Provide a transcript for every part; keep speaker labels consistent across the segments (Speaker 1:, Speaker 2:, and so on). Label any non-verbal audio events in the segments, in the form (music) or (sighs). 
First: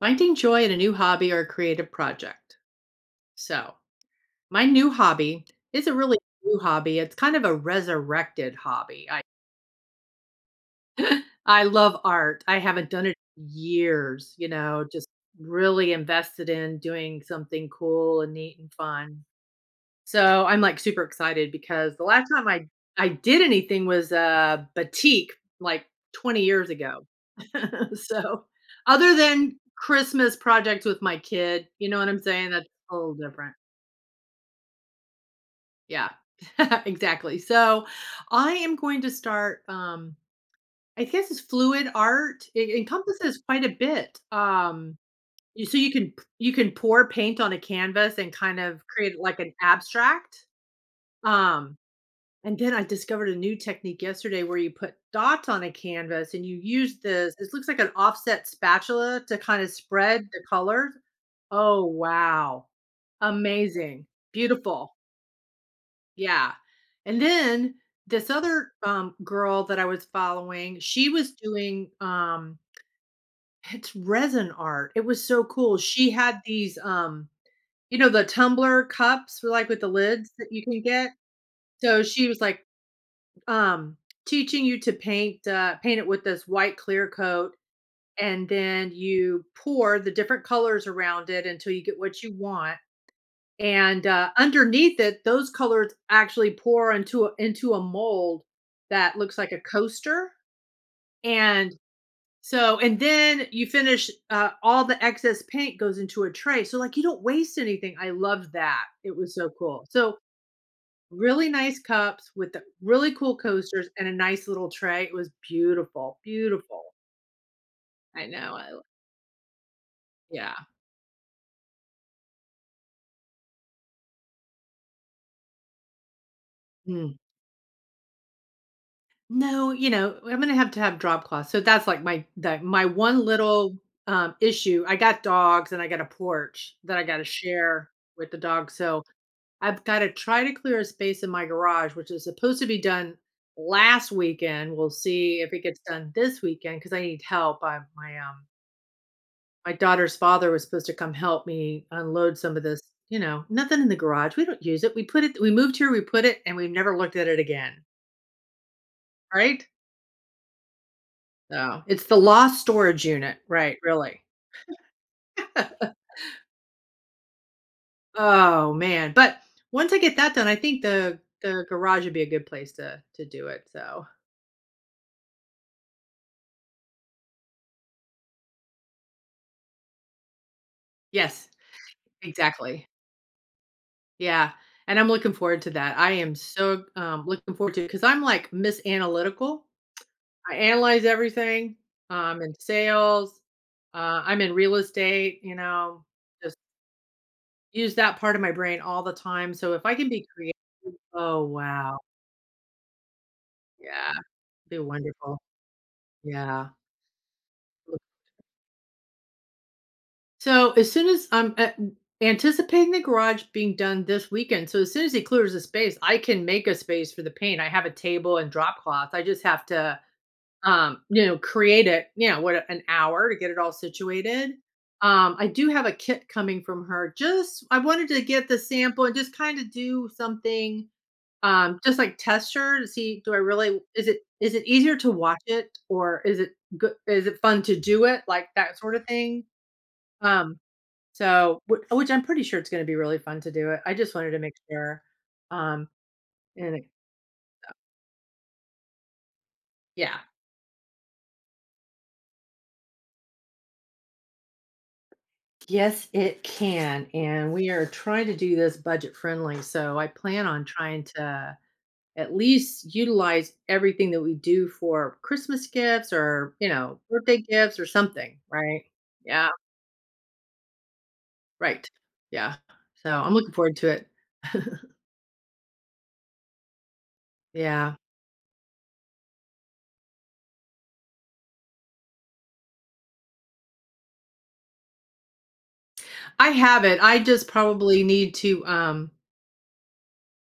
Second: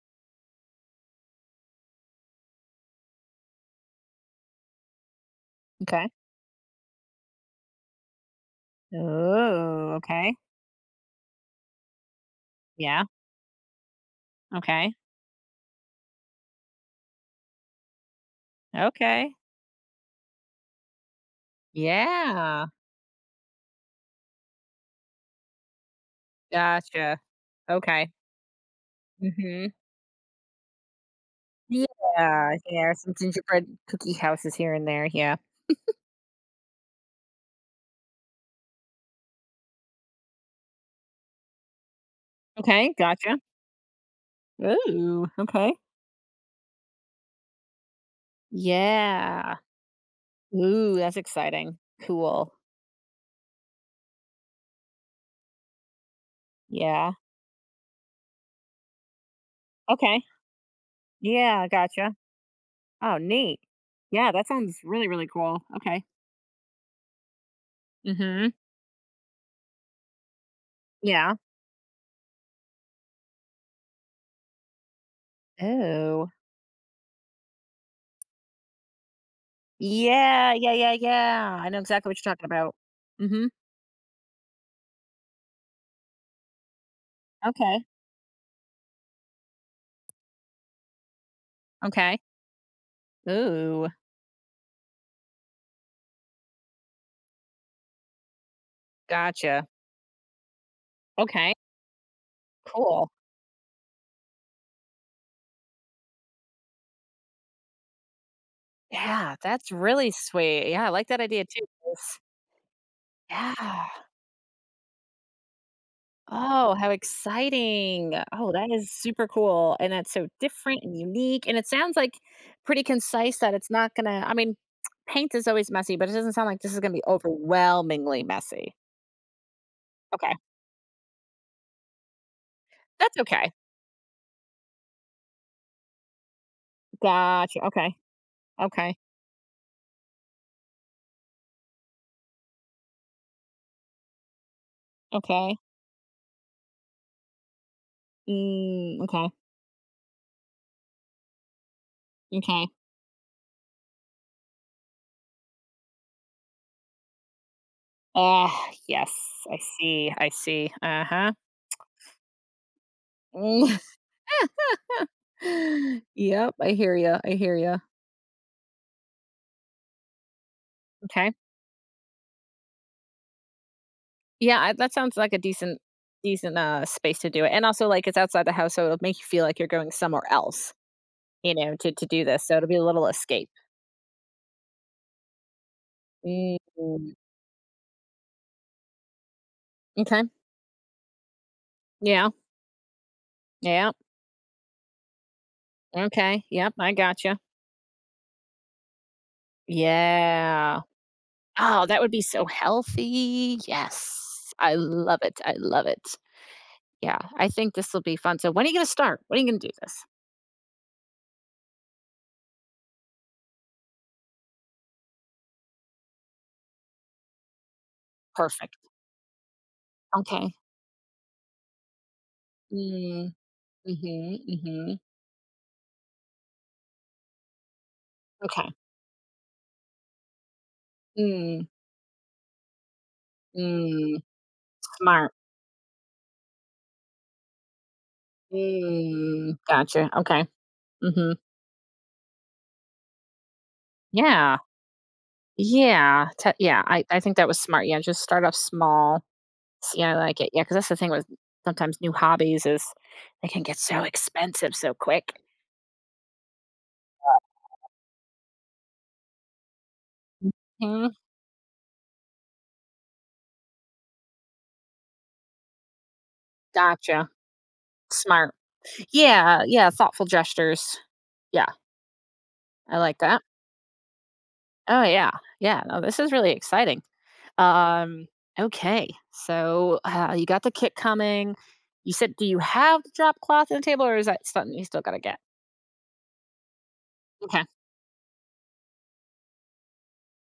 Speaker 1: Finding joy in a new hobby or a creative project. So, my new hobby is a
Speaker 2: Okay.
Speaker 1: really new hobby. It's kind of a resurrected hobby. I
Speaker 2: Oh, okay.
Speaker 1: (laughs) I love art. I haven't
Speaker 2: Yeah.
Speaker 1: done it in years, you know,
Speaker 2: Okay.
Speaker 1: just really invested in doing something cool and neat and fun.
Speaker 2: Okay.
Speaker 1: So, I'm, like, super excited because the last time
Speaker 2: Yeah.
Speaker 1: I did anything was, batik, like, 20 years ago.
Speaker 2: Gotcha.
Speaker 1: (laughs)
Speaker 2: Okay.
Speaker 1: So, other than
Speaker 2: Mhm.
Speaker 1: Christmas projects with my kid, you know what I'm saying?
Speaker 2: Yeah.
Speaker 1: That's
Speaker 2: Yeah.
Speaker 1: a little
Speaker 2: Some
Speaker 1: different.
Speaker 2: gingerbread cookie houses here and there. Yeah.
Speaker 1: Yeah. (laughs) Exactly. So, I am going to start, I guess it's fluid art. It
Speaker 2: Okay. Gotcha.
Speaker 1: encompasses quite a bit.
Speaker 2: Ooh.
Speaker 1: You
Speaker 2: Okay.
Speaker 1: so you can pour paint on a canvas and kind of create, like, an
Speaker 2: Yeah.
Speaker 1: abstract.
Speaker 2: Ooh, that's
Speaker 1: Um
Speaker 2: exciting. Cool.
Speaker 1: And then I discovered a new technique yesterday where you put dots on a canvas and you use
Speaker 2: Yeah.
Speaker 1: this it looks like an offset spatula to kind of
Speaker 2: Okay.
Speaker 1: spread the colors.
Speaker 2: Yeah.
Speaker 1: Oh,
Speaker 2: Gotcha.
Speaker 1: wow.
Speaker 2: Oh, neat.
Speaker 1: Amazing.
Speaker 2: Yeah. That sounds
Speaker 1: Beautiful.
Speaker 2: really, really cool. Okay.
Speaker 1: Yeah. And then this
Speaker 2: Mhm.
Speaker 1: other girl that I was following, she was
Speaker 2: Yeah.
Speaker 1: doing it's resin art. It was so cool. She
Speaker 2: Oh.
Speaker 1: had these, you know, the tumbler cups, like with the lids that
Speaker 2: Yeah.
Speaker 1: you
Speaker 2: Yeah.
Speaker 1: can
Speaker 2: Yeah.
Speaker 1: get.
Speaker 2: Yeah. I know
Speaker 1: So
Speaker 2: exactly what
Speaker 1: she
Speaker 2: you're
Speaker 1: was
Speaker 2: talking
Speaker 1: like
Speaker 2: about. Mhm.
Speaker 1: Um, teaching you to paint, paint it with this white clear coat,
Speaker 2: Okay.
Speaker 1: and then you pour the different colors around it until you get
Speaker 2: Okay.
Speaker 1: what you want.
Speaker 2: Ooh,
Speaker 1: And underneath it, those colors actually pour into into a mold that looks like a
Speaker 2: gotcha.
Speaker 1: coaster.
Speaker 2: Okay,
Speaker 1: And so, and
Speaker 2: cool.
Speaker 1: then you finish. All the excess paint goes into a tray, so like you don't waste anything. I loved that; it was
Speaker 2: Yeah,
Speaker 1: so
Speaker 2: that's
Speaker 1: cool.
Speaker 2: really
Speaker 1: So
Speaker 2: sweet. Yeah, I like that idea
Speaker 1: really
Speaker 2: too.
Speaker 1: nice
Speaker 2: 'Cause-
Speaker 1: cups with the really cool
Speaker 2: Yeah.
Speaker 1: coasters and a nice little tray. It was beautiful,
Speaker 2: Oh, how
Speaker 1: beautiful.
Speaker 2: exciting.
Speaker 1: I
Speaker 2: Oh,
Speaker 1: know,
Speaker 2: that
Speaker 1: I l
Speaker 2: is super cool. And that's so
Speaker 1: yeah.
Speaker 2: different and unique. And it sounds like pretty concise that it's not going to, paint is always messy, but it doesn't sound like this is going to be
Speaker 1: Mm.
Speaker 2: overwhelmingly messy.
Speaker 1: No, you know,
Speaker 2: Okay.
Speaker 1: I'm gonna have to have drop cloths, so that's, like, my
Speaker 2: That's
Speaker 1: one
Speaker 2: okay.
Speaker 1: little, issue. I got dogs and I got a porch that I gotta
Speaker 2: Gotcha.
Speaker 1: share
Speaker 2: Okay.
Speaker 1: with the dog,
Speaker 2: Okay.
Speaker 1: so I've gotta try to clear a space in my garage, which is supposed to be done last weekend. We'll see if
Speaker 2: Okay.
Speaker 1: it gets done this weekend because I need help.
Speaker 2: Mm, okay.
Speaker 1: My daughter's father was supposed to come help me unload some of
Speaker 2: Okay.
Speaker 1: this, you know, nothing in the garage. We don't use it. We moved here, we put it, and we've never looked at it again,
Speaker 2: Ah, yes. I
Speaker 1: right?
Speaker 2: see, I see. Uh-huh.
Speaker 1: So, it's the lost storage unit,
Speaker 2: Mm.
Speaker 1: right, really. (laughs)
Speaker 2: (laughs) Yep, I hear you. I hear you.
Speaker 1: Oh, man, but once I get that done, I think the
Speaker 2: Okay.
Speaker 1: the garage would be a good place to do it, so
Speaker 2: Yeah, I that sounds like a decent decent space to do it, and also, like, it's outside the house, so it'll make you feel like you're going somewhere else,
Speaker 1: yes,
Speaker 2: to do this, so it'll be a
Speaker 1: exactly.
Speaker 2: little escape.
Speaker 1: Yeah, and I'm looking forward to that. I am
Speaker 2: Mm.
Speaker 1: so, looking forward to it because 'cause I'm, like, Miss Analytical.
Speaker 2: Okay.
Speaker 1: I analyze everything.
Speaker 2: Yeah,
Speaker 1: In sales,
Speaker 2: yeah,
Speaker 1: I'm in real estate. You know,
Speaker 2: okay,
Speaker 1: just
Speaker 2: yep, I gotcha.
Speaker 1: use that part of my brain all the time. So if I can be creative,
Speaker 2: Yeah.
Speaker 1: oh
Speaker 2: Oh,
Speaker 1: wow,
Speaker 2: that would be so healthy.
Speaker 1: yeah,
Speaker 2: Yes. I
Speaker 1: be
Speaker 2: love
Speaker 1: wonderful.
Speaker 2: it, I love it.
Speaker 1: Yeah.
Speaker 2: Yeah, I think this will be fun. So when are you gonna start? When are you gonna do this?
Speaker 1: So as soon as I'm anticipating the garage being done this weekend, so as soon as he clears the space, I can make a space for the paint. I have a table and
Speaker 2: Perfect.
Speaker 1: drop cloth. I just have to
Speaker 2: Okay.
Speaker 1: You know, create it, you know, what an hour
Speaker 2: Mm,
Speaker 1: to get it all
Speaker 2: mhm,
Speaker 1: situated.
Speaker 2: mhm.
Speaker 1: I do have a kit coming from her. Just I wanted to get the
Speaker 2: Okay.
Speaker 1: sample and just kind of do something,
Speaker 2: Mm,
Speaker 1: just like test her to see do I really
Speaker 2: mm,
Speaker 1: is it easier to
Speaker 2: smart.
Speaker 1: watch it or is it fun to do it like that sort of thing.
Speaker 2: Mm, gotcha. Okay.
Speaker 1: Um,
Speaker 2: Mhm.
Speaker 1: so which I'm pretty sure it's going to be really fun to do it. I just wanted to make
Speaker 2: Yeah.
Speaker 1: sure. Um,
Speaker 2: Yeah. Te
Speaker 1: and
Speaker 2: yeah,
Speaker 1: it-
Speaker 2: I think that was smart. Yeah, just start off small. See, I
Speaker 1: yeah,
Speaker 2: like it. Yeah, because that's the thing with sometimes new hobbies is they can get so expensive so quick.
Speaker 1: yes, it can. And we are trying to do this budget friendly. So I plan on trying
Speaker 2: Mhm.
Speaker 1: to at least utilize everything that we do for Christmas gifts or, you know,
Speaker 2: Gotcha.
Speaker 1: birthday gifts or something,
Speaker 2: Smart.
Speaker 1: right? Yeah,
Speaker 2: Yeah, yeah, thoughtful gestures. Yeah,
Speaker 1: right. Yeah.
Speaker 2: I
Speaker 1: So
Speaker 2: like
Speaker 1: I'm
Speaker 2: that.
Speaker 1: looking forward to it. (laughs)
Speaker 2: Oh, yeah. Yeah, no, this is really exciting.
Speaker 1: Yeah.
Speaker 2: Um, okay. So, you got the kit coming. You said do you have the drop cloth on the table, or is that something you still gotta get?
Speaker 1: I have it. I just
Speaker 2: Okay.
Speaker 1: probably need to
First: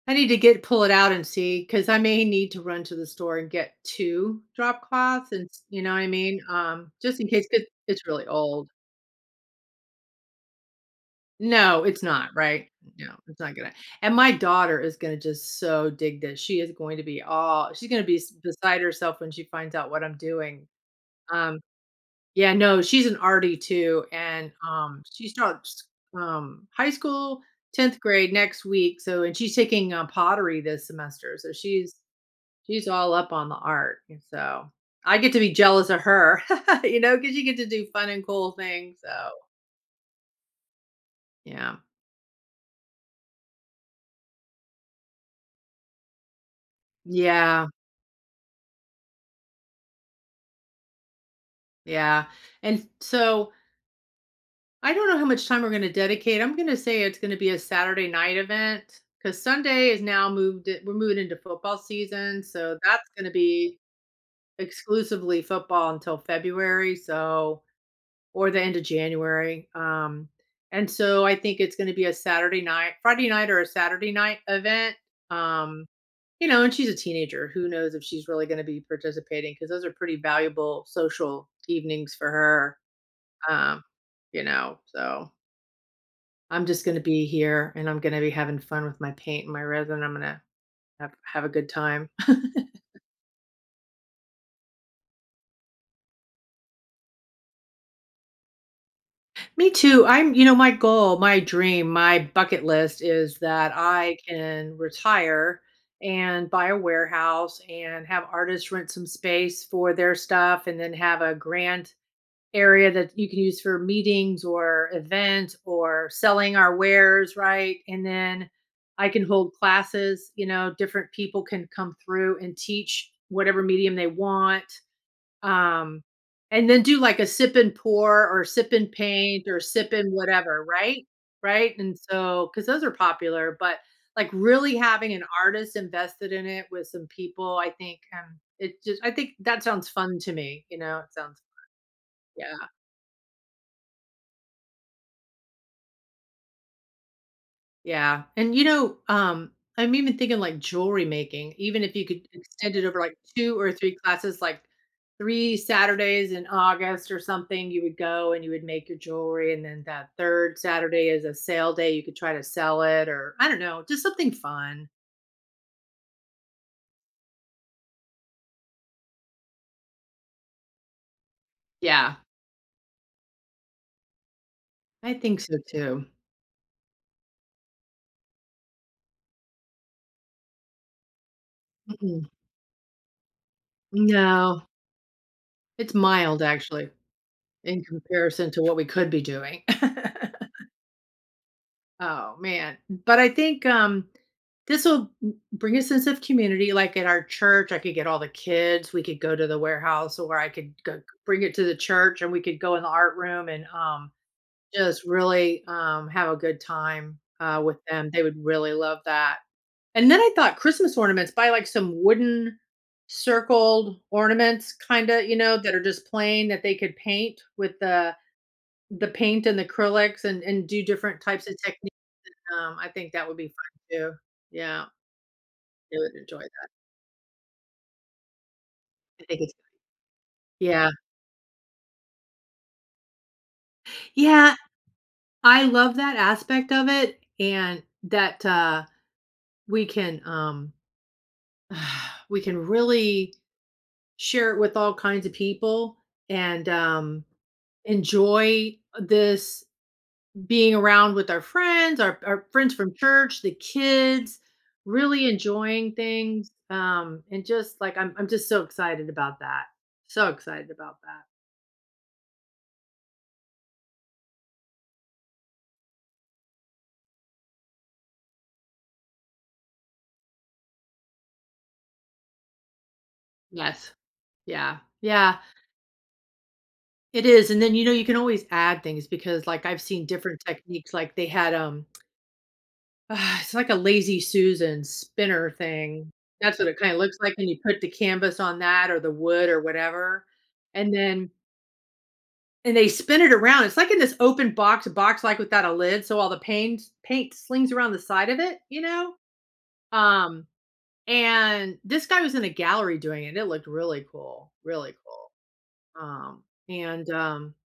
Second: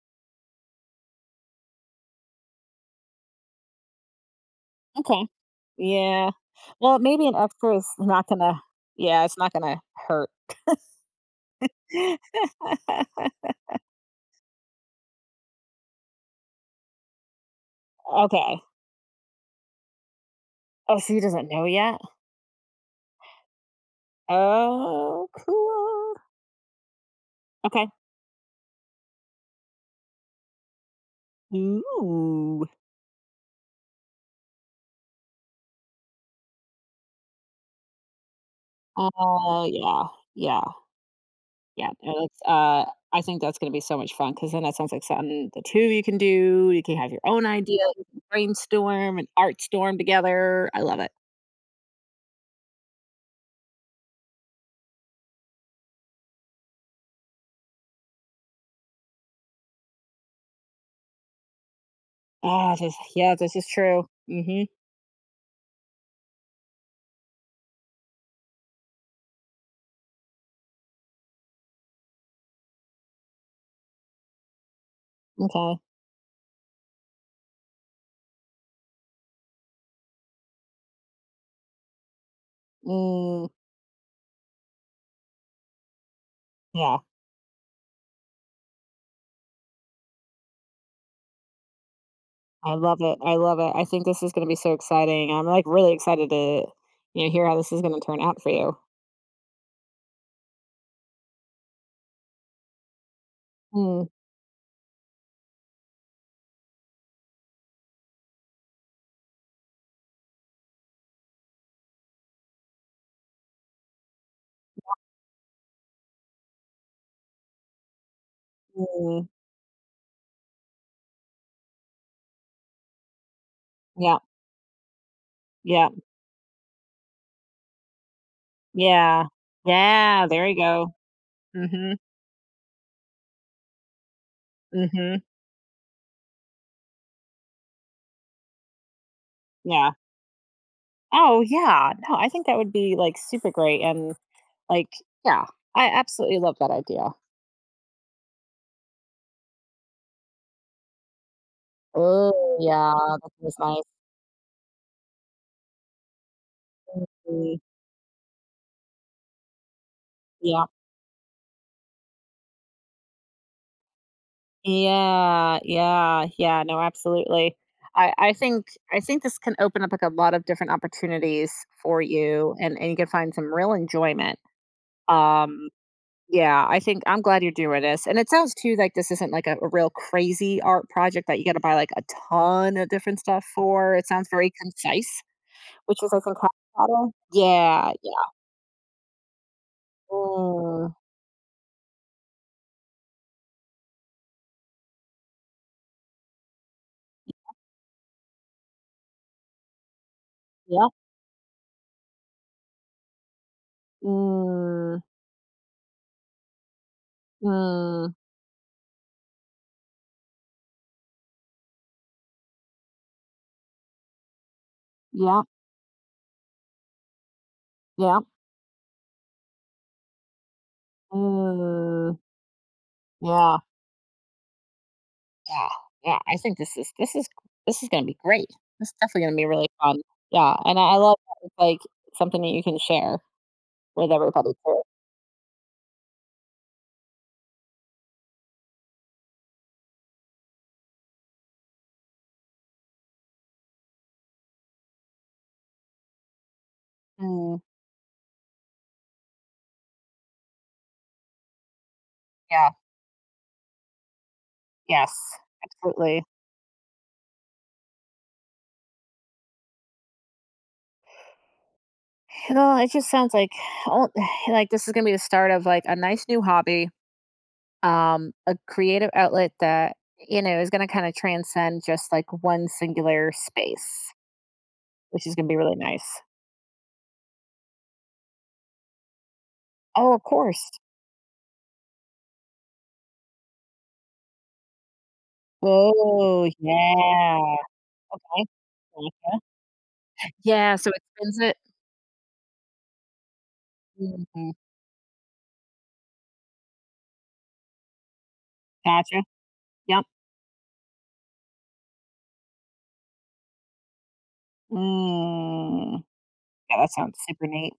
Speaker 1: I need to get pull it out and see cuz I may need to run to the store and get two drop
Speaker 2: Okay.
Speaker 1: cloths and you know what I
Speaker 2: Yeah.
Speaker 1: mean?
Speaker 2: Well,
Speaker 1: Just
Speaker 2: maybe
Speaker 1: in
Speaker 2: an
Speaker 1: case cuz
Speaker 2: extra is
Speaker 1: it's
Speaker 2: not
Speaker 1: really
Speaker 2: gonna
Speaker 1: old.
Speaker 2: yeah, it's not gonna hurt.
Speaker 1: No, it's not, right? No, it's
Speaker 2: (laughs)
Speaker 1: not gonna and my daughter is gonna just so dig this. She is going to be all she's gonna be s
Speaker 2: Okay.
Speaker 1: beside herself when she finds out what I'm doing.
Speaker 2: Oh, so he doesn't
Speaker 1: Um,
Speaker 2: know yet?
Speaker 1: yeah, no, she's an arty too, and, she
Speaker 2: Oh,
Speaker 1: starts,
Speaker 2: cool.
Speaker 1: high school,
Speaker 2: Okay.
Speaker 1: 10th grade next week, so and she's taking, pottery this semester, so
Speaker 2: Ooh.
Speaker 1: she's all up on the art, and so I get to be jealous of her, (laughs) you know, because you get to do fun and cool things, so,
Speaker 2: Oh, yeah. Yeah.
Speaker 1: yeah.
Speaker 2: Yeah, no, that's, I think that's gonna be so much fun because then that sounds like something the 2 of you can do, you can have your own
Speaker 1: Yeah.
Speaker 2: idea, you can brainstorm and art storm together, I love it.
Speaker 1: Yeah. And so I don't know how much time we're going to dedicate. I'm going to say it's going to be a Saturday night event because Sunday is now moved. We're moving into football season.
Speaker 2: Ah,
Speaker 1: So
Speaker 2: this
Speaker 1: that's going to
Speaker 2: yeah, this is
Speaker 1: be
Speaker 2: true. Mhm,
Speaker 1: exclusively football until February. So, or the end of January. And so I think it's going to be a Saturday night, Friday night or a Saturday night event.
Speaker 2: okay.
Speaker 1: Um, you know, and she's a teenager. Who knows if she's really going to be participating because those are pretty valuable social evenings for her
Speaker 2: Mm,
Speaker 1: um, you know, so I'm just
Speaker 2: yeah,
Speaker 1: gonna be here and I'm gonna be having fun with my paint and my resin. I'm gonna have a good time. (laughs)
Speaker 2: I love it, I love it, I think this is gonna be so exciting, I'm, like, really excited to, hear how this is gonna turn out for you.
Speaker 1: Me too. I'm, you know, my goal, my dream, my bucket list is that
Speaker 2: Mm,
Speaker 1: I can retire and buy a warehouse and have artists rent some space for their stuff and then have a grand area that you can use for meetings or event or selling our wares, right? And then I can
Speaker 2: mm,
Speaker 1: hold classes, you know, different people can come through and teach whatever medium they
Speaker 2: yeah,
Speaker 1: want.
Speaker 2: yeah,
Speaker 1: Um, and then do like a sip and pour or sip and
Speaker 2: yeah,
Speaker 1: paint or sip and
Speaker 2: yeah, there you
Speaker 1: whatever,
Speaker 2: go.
Speaker 1: right? Right.
Speaker 2: Mhm,
Speaker 1: And so, because those are popular, but like really having
Speaker 2: mhm,
Speaker 1: an artist invested in it with some people, I think it just, I think that sounds
Speaker 2: yeah.
Speaker 1: fun to me. You know, it
Speaker 2: Oh,
Speaker 1: sounds,
Speaker 2: yeah. No, I think
Speaker 1: yeah.
Speaker 2: that would be, like, super great and, like yeah, I absolutely love that idea.
Speaker 1: Yeah, and you know, I'm even thinking like jewelry making, even if you could
Speaker 2: Oh,
Speaker 1: extend it
Speaker 2: yeah,
Speaker 1: over like
Speaker 2: that was
Speaker 1: 2 or
Speaker 2: nice.
Speaker 1: 3 classes, like 3 Saturdays in August or
Speaker 2: Mm,
Speaker 1: something, you would go and you would make your jewelry, and then that 3rd
Speaker 2: yeah.
Speaker 1: Saturday is a sale day, you could try to sell it or I don't know, just something fun.
Speaker 2: Yeah, yeah, yeah, no, absolutely. I think I think this can open up, like, a lot of different opportunities for
Speaker 1: Yeah.
Speaker 2: you, and you can find some real enjoyment.
Speaker 1: I think so
Speaker 2: Um,
Speaker 1: too.
Speaker 2: yeah, I think I'm glad you're doing this, and it sounds too like this isn't, like, a real crazy art project that you gotta buy, like, a
Speaker 1: Mm-mm.
Speaker 2: ton of different stuff for. It sounds very
Speaker 1: No,
Speaker 2: concise.
Speaker 1: it's
Speaker 2: Which is, I think,
Speaker 1: mild
Speaker 2: hot
Speaker 1: actually
Speaker 2: water?
Speaker 1: in
Speaker 2: Yeah, yeah.
Speaker 1: comparison to what we could be doing. (laughs)
Speaker 2: Mm,
Speaker 1: Oh, man. But I think, this will bring a sense of community. Like at our church, I could get all the kids. We could go to the warehouse, or I could
Speaker 2: yeah,
Speaker 1: go, bring it to the church, and we could go in the art room and
Speaker 2: Mm,
Speaker 1: just really have a good time with them.
Speaker 2: mm,
Speaker 1: They would really love that. And then I thought Christmas ornaments, buy like some wooden circled ornaments, kind of, you
Speaker 2: yep,
Speaker 1: know, that are just plain that they could paint with the
Speaker 2: yep.
Speaker 1: the paint and the acrylics and do different types of techniques.
Speaker 2: Mm,
Speaker 1: I think that would be
Speaker 2: yeah,
Speaker 1: fun too. Yeah,
Speaker 2: yeah, Mm,
Speaker 1: they would
Speaker 2: yeah, I
Speaker 1: enjoy
Speaker 2: think
Speaker 1: that.
Speaker 2: this is this is this is gonna be great. This is
Speaker 1: I
Speaker 2: definitely gonna
Speaker 1: think
Speaker 2: be
Speaker 1: it's
Speaker 2: really fun. Yeah, and I
Speaker 1: yeah.
Speaker 2: I love that it's, like, something that you can share with everybody
Speaker 1: Yeah,
Speaker 2: too.
Speaker 1: I love that aspect of it and that, we can, (sighs) we can really share it with all kinds of people and,
Speaker 2: Mm,
Speaker 1: enjoy this being around with our friends, our
Speaker 2: yeah,
Speaker 1: friends from church, the kids,
Speaker 2: yes,
Speaker 1: really enjoying
Speaker 2: absolutely. (sighs)
Speaker 1: things, and just, like, I'm just so excited about that. So excited about that.
Speaker 2: You know, it just sounds like, oh, (sighs) like, this is gonna be the start of, like, a nice new hobby a creative outlet that, you know, is gonna kinda transcend just like one singular
Speaker 1: Yes.
Speaker 2: space,
Speaker 1: Yeah.
Speaker 2: which is
Speaker 1: Yeah,
Speaker 2: gonna be really nice.
Speaker 1: it is, and then, you know, you can always add things because, like, I've seen
Speaker 2: Oh, of
Speaker 1: different
Speaker 2: course.
Speaker 1: techniques, like, they had, (sighs) it's like a lazy Susan spinner thing.
Speaker 2: Oh,
Speaker 1: That's what it kinda looks like, and
Speaker 2: yeah.
Speaker 1: you put the canvas
Speaker 2: Okay.
Speaker 1: on that or the
Speaker 2: Mm.
Speaker 1: wood or whatever,
Speaker 2: Yeah, so
Speaker 1: and
Speaker 2: it
Speaker 1: then
Speaker 2: spins it.
Speaker 1: and they spin it around. It's like in this
Speaker 2: Mhm.
Speaker 1: open box, a box, like, without a lid, so all the paint slings around the side of it, you know?
Speaker 2: Gotcha. Yep.
Speaker 1: Um, and this guy was in a gallery doing it. It looked really cool, really cool.
Speaker 2: Mm.
Speaker 1: Um,
Speaker 2: Yeah, that
Speaker 1: and,
Speaker 2: sounds super
Speaker 1: um
Speaker 2: neat.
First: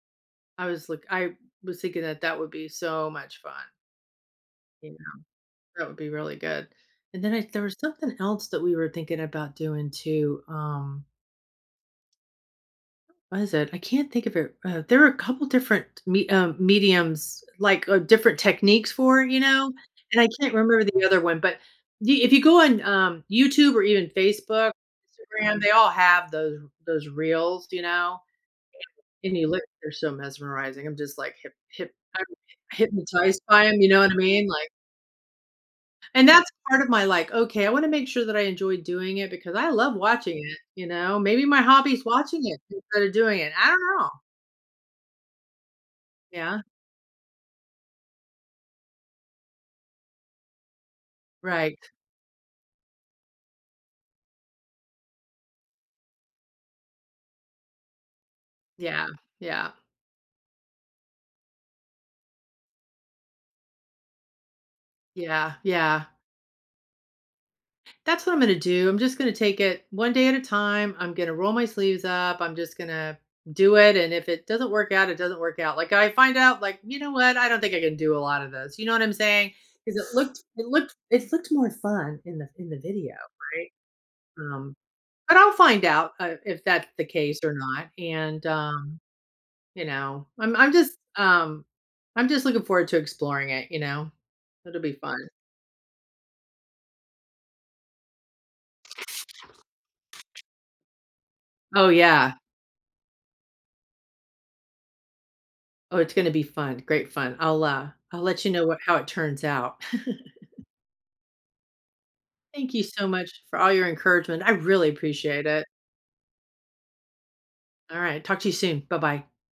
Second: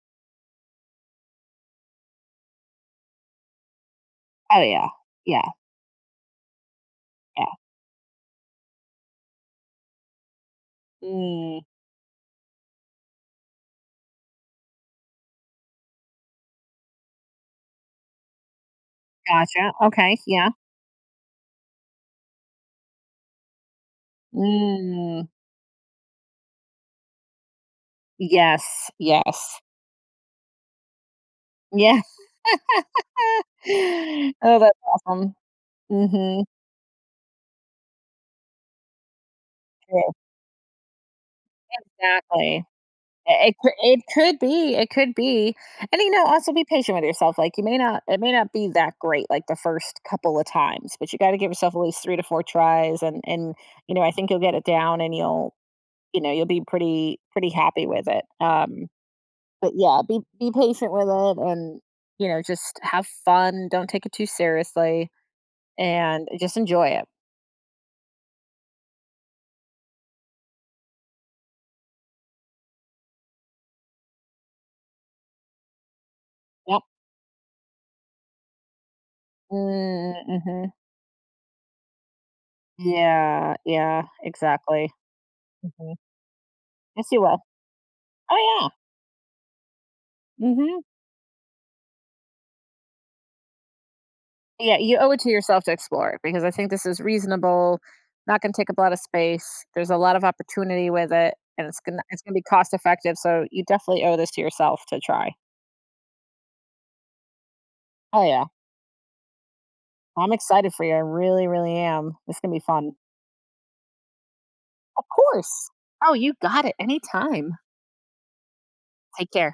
Speaker 1: I was thinking that that would be so much fun,
Speaker 2: Oh, yeah.
Speaker 1: you know,
Speaker 2: Yeah,
Speaker 1: that would be really good. And then
Speaker 2: yeah.
Speaker 1: I there was something else that we were thinking about doing too,
Speaker 2: Mm.
Speaker 1: what is it? I can't think of it, there were a couple different me mediums, like, different techniques for it, you
Speaker 2: Gotcha.
Speaker 1: know,
Speaker 2: Okay,
Speaker 1: and I
Speaker 2: yeah.
Speaker 1: can't remember the other one, but y if you go on, YouTube or even Facebook,
Speaker 2: Mm.
Speaker 1: Instagram, they all have those reels, you know?
Speaker 2: Yes,
Speaker 1: Kenny
Speaker 2: yes.
Speaker 1: Lick, they're so mesmerizing. I'm just like hip hip
Speaker 2: Yeah.
Speaker 1: I'm hypnotized
Speaker 2: (laughs)
Speaker 1: by 'em, you know what I mean?
Speaker 2: Oh,
Speaker 1: Like
Speaker 2: that's awesome.
Speaker 1: and
Speaker 2: Mhm.
Speaker 1: that's part of my like, okay, I wanna make sure that I enjoy doing it because I love watching it, you know? Maybe my hobby's watching it
Speaker 2: Exactly.
Speaker 1: instead of
Speaker 2: It
Speaker 1: doing it.
Speaker 2: it
Speaker 1: I
Speaker 2: cou
Speaker 1: don't know.
Speaker 2: it could be, and, you know, also
Speaker 1: Yeah.
Speaker 2: be patient with yourself, like, you may not it may not be that great, like, the first couple of times, but you gotta give yourself
Speaker 1: Right.
Speaker 2: at least 3 to 4 tries, and, you know, I think you'll get it down and you know, you'll be pretty pretty happy with it,
Speaker 1: Yeah.
Speaker 2: but,
Speaker 1: Yeah.
Speaker 2: yeah, be patient with it and, you know, just have fun, don't take it too seriously,
Speaker 1: Yeah. Yeah.
Speaker 2: and just enjoy it.
Speaker 1: That's what I'm gonna do. I'm just gonna take it one day at a time. I'm gonna roll my sleeves up. I'm just gonna do it. And if it doesn't work out, it doesn't work out. Like I find out, like,
Speaker 2: Yep.
Speaker 1: you know what? I don't think I can do a lot of this. You know what I'm saying? Because
Speaker 2: Mm,
Speaker 1: it looked it
Speaker 2: mhm.
Speaker 1: looked it looked more fun in the video,
Speaker 2: Yeah,
Speaker 1: right?
Speaker 2: yeah,
Speaker 1: Um,
Speaker 2: exactly.
Speaker 1: but I'll find
Speaker 2: Mhm.
Speaker 1: out if that's the
Speaker 2: Yes, you will.
Speaker 1: case or not. And
Speaker 2: Oh, yeah.
Speaker 1: you know, I'm
Speaker 2: Mhm.
Speaker 1: just I'm just looking forward to exploring it, you know.
Speaker 2: Yeah,
Speaker 1: It'll be
Speaker 2: you owe
Speaker 1: fun.
Speaker 2: it to yourself to explore it because I think this is reasonable, not gonna take up a lot of space, there's a lot of opportunity with it, and
Speaker 1: Oh
Speaker 2: it's gonna
Speaker 1: yeah.
Speaker 2: be cost effective, so you definitely owe this to yourself to try.
Speaker 1: Oh, it's gonna be fun, great fun. I'll
Speaker 2: Oh,
Speaker 1: let
Speaker 2: yeah.
Speaker 1: you know what how it turns out. (laughs)
Speaker 2: I'm excited for you, I really, really am. It's gonna be
Speaker 1: Thank you
Speaker 2: fun.
Speaker 1: so much for all your encouragement. I really
Speaker 2: Of
Speaker 1: appreciate it.
Speaker 2: course. Oh, you got it anytime.
Speaker 1: All right, talk to you soon. Bye-bye.
Speaker 2: Take care.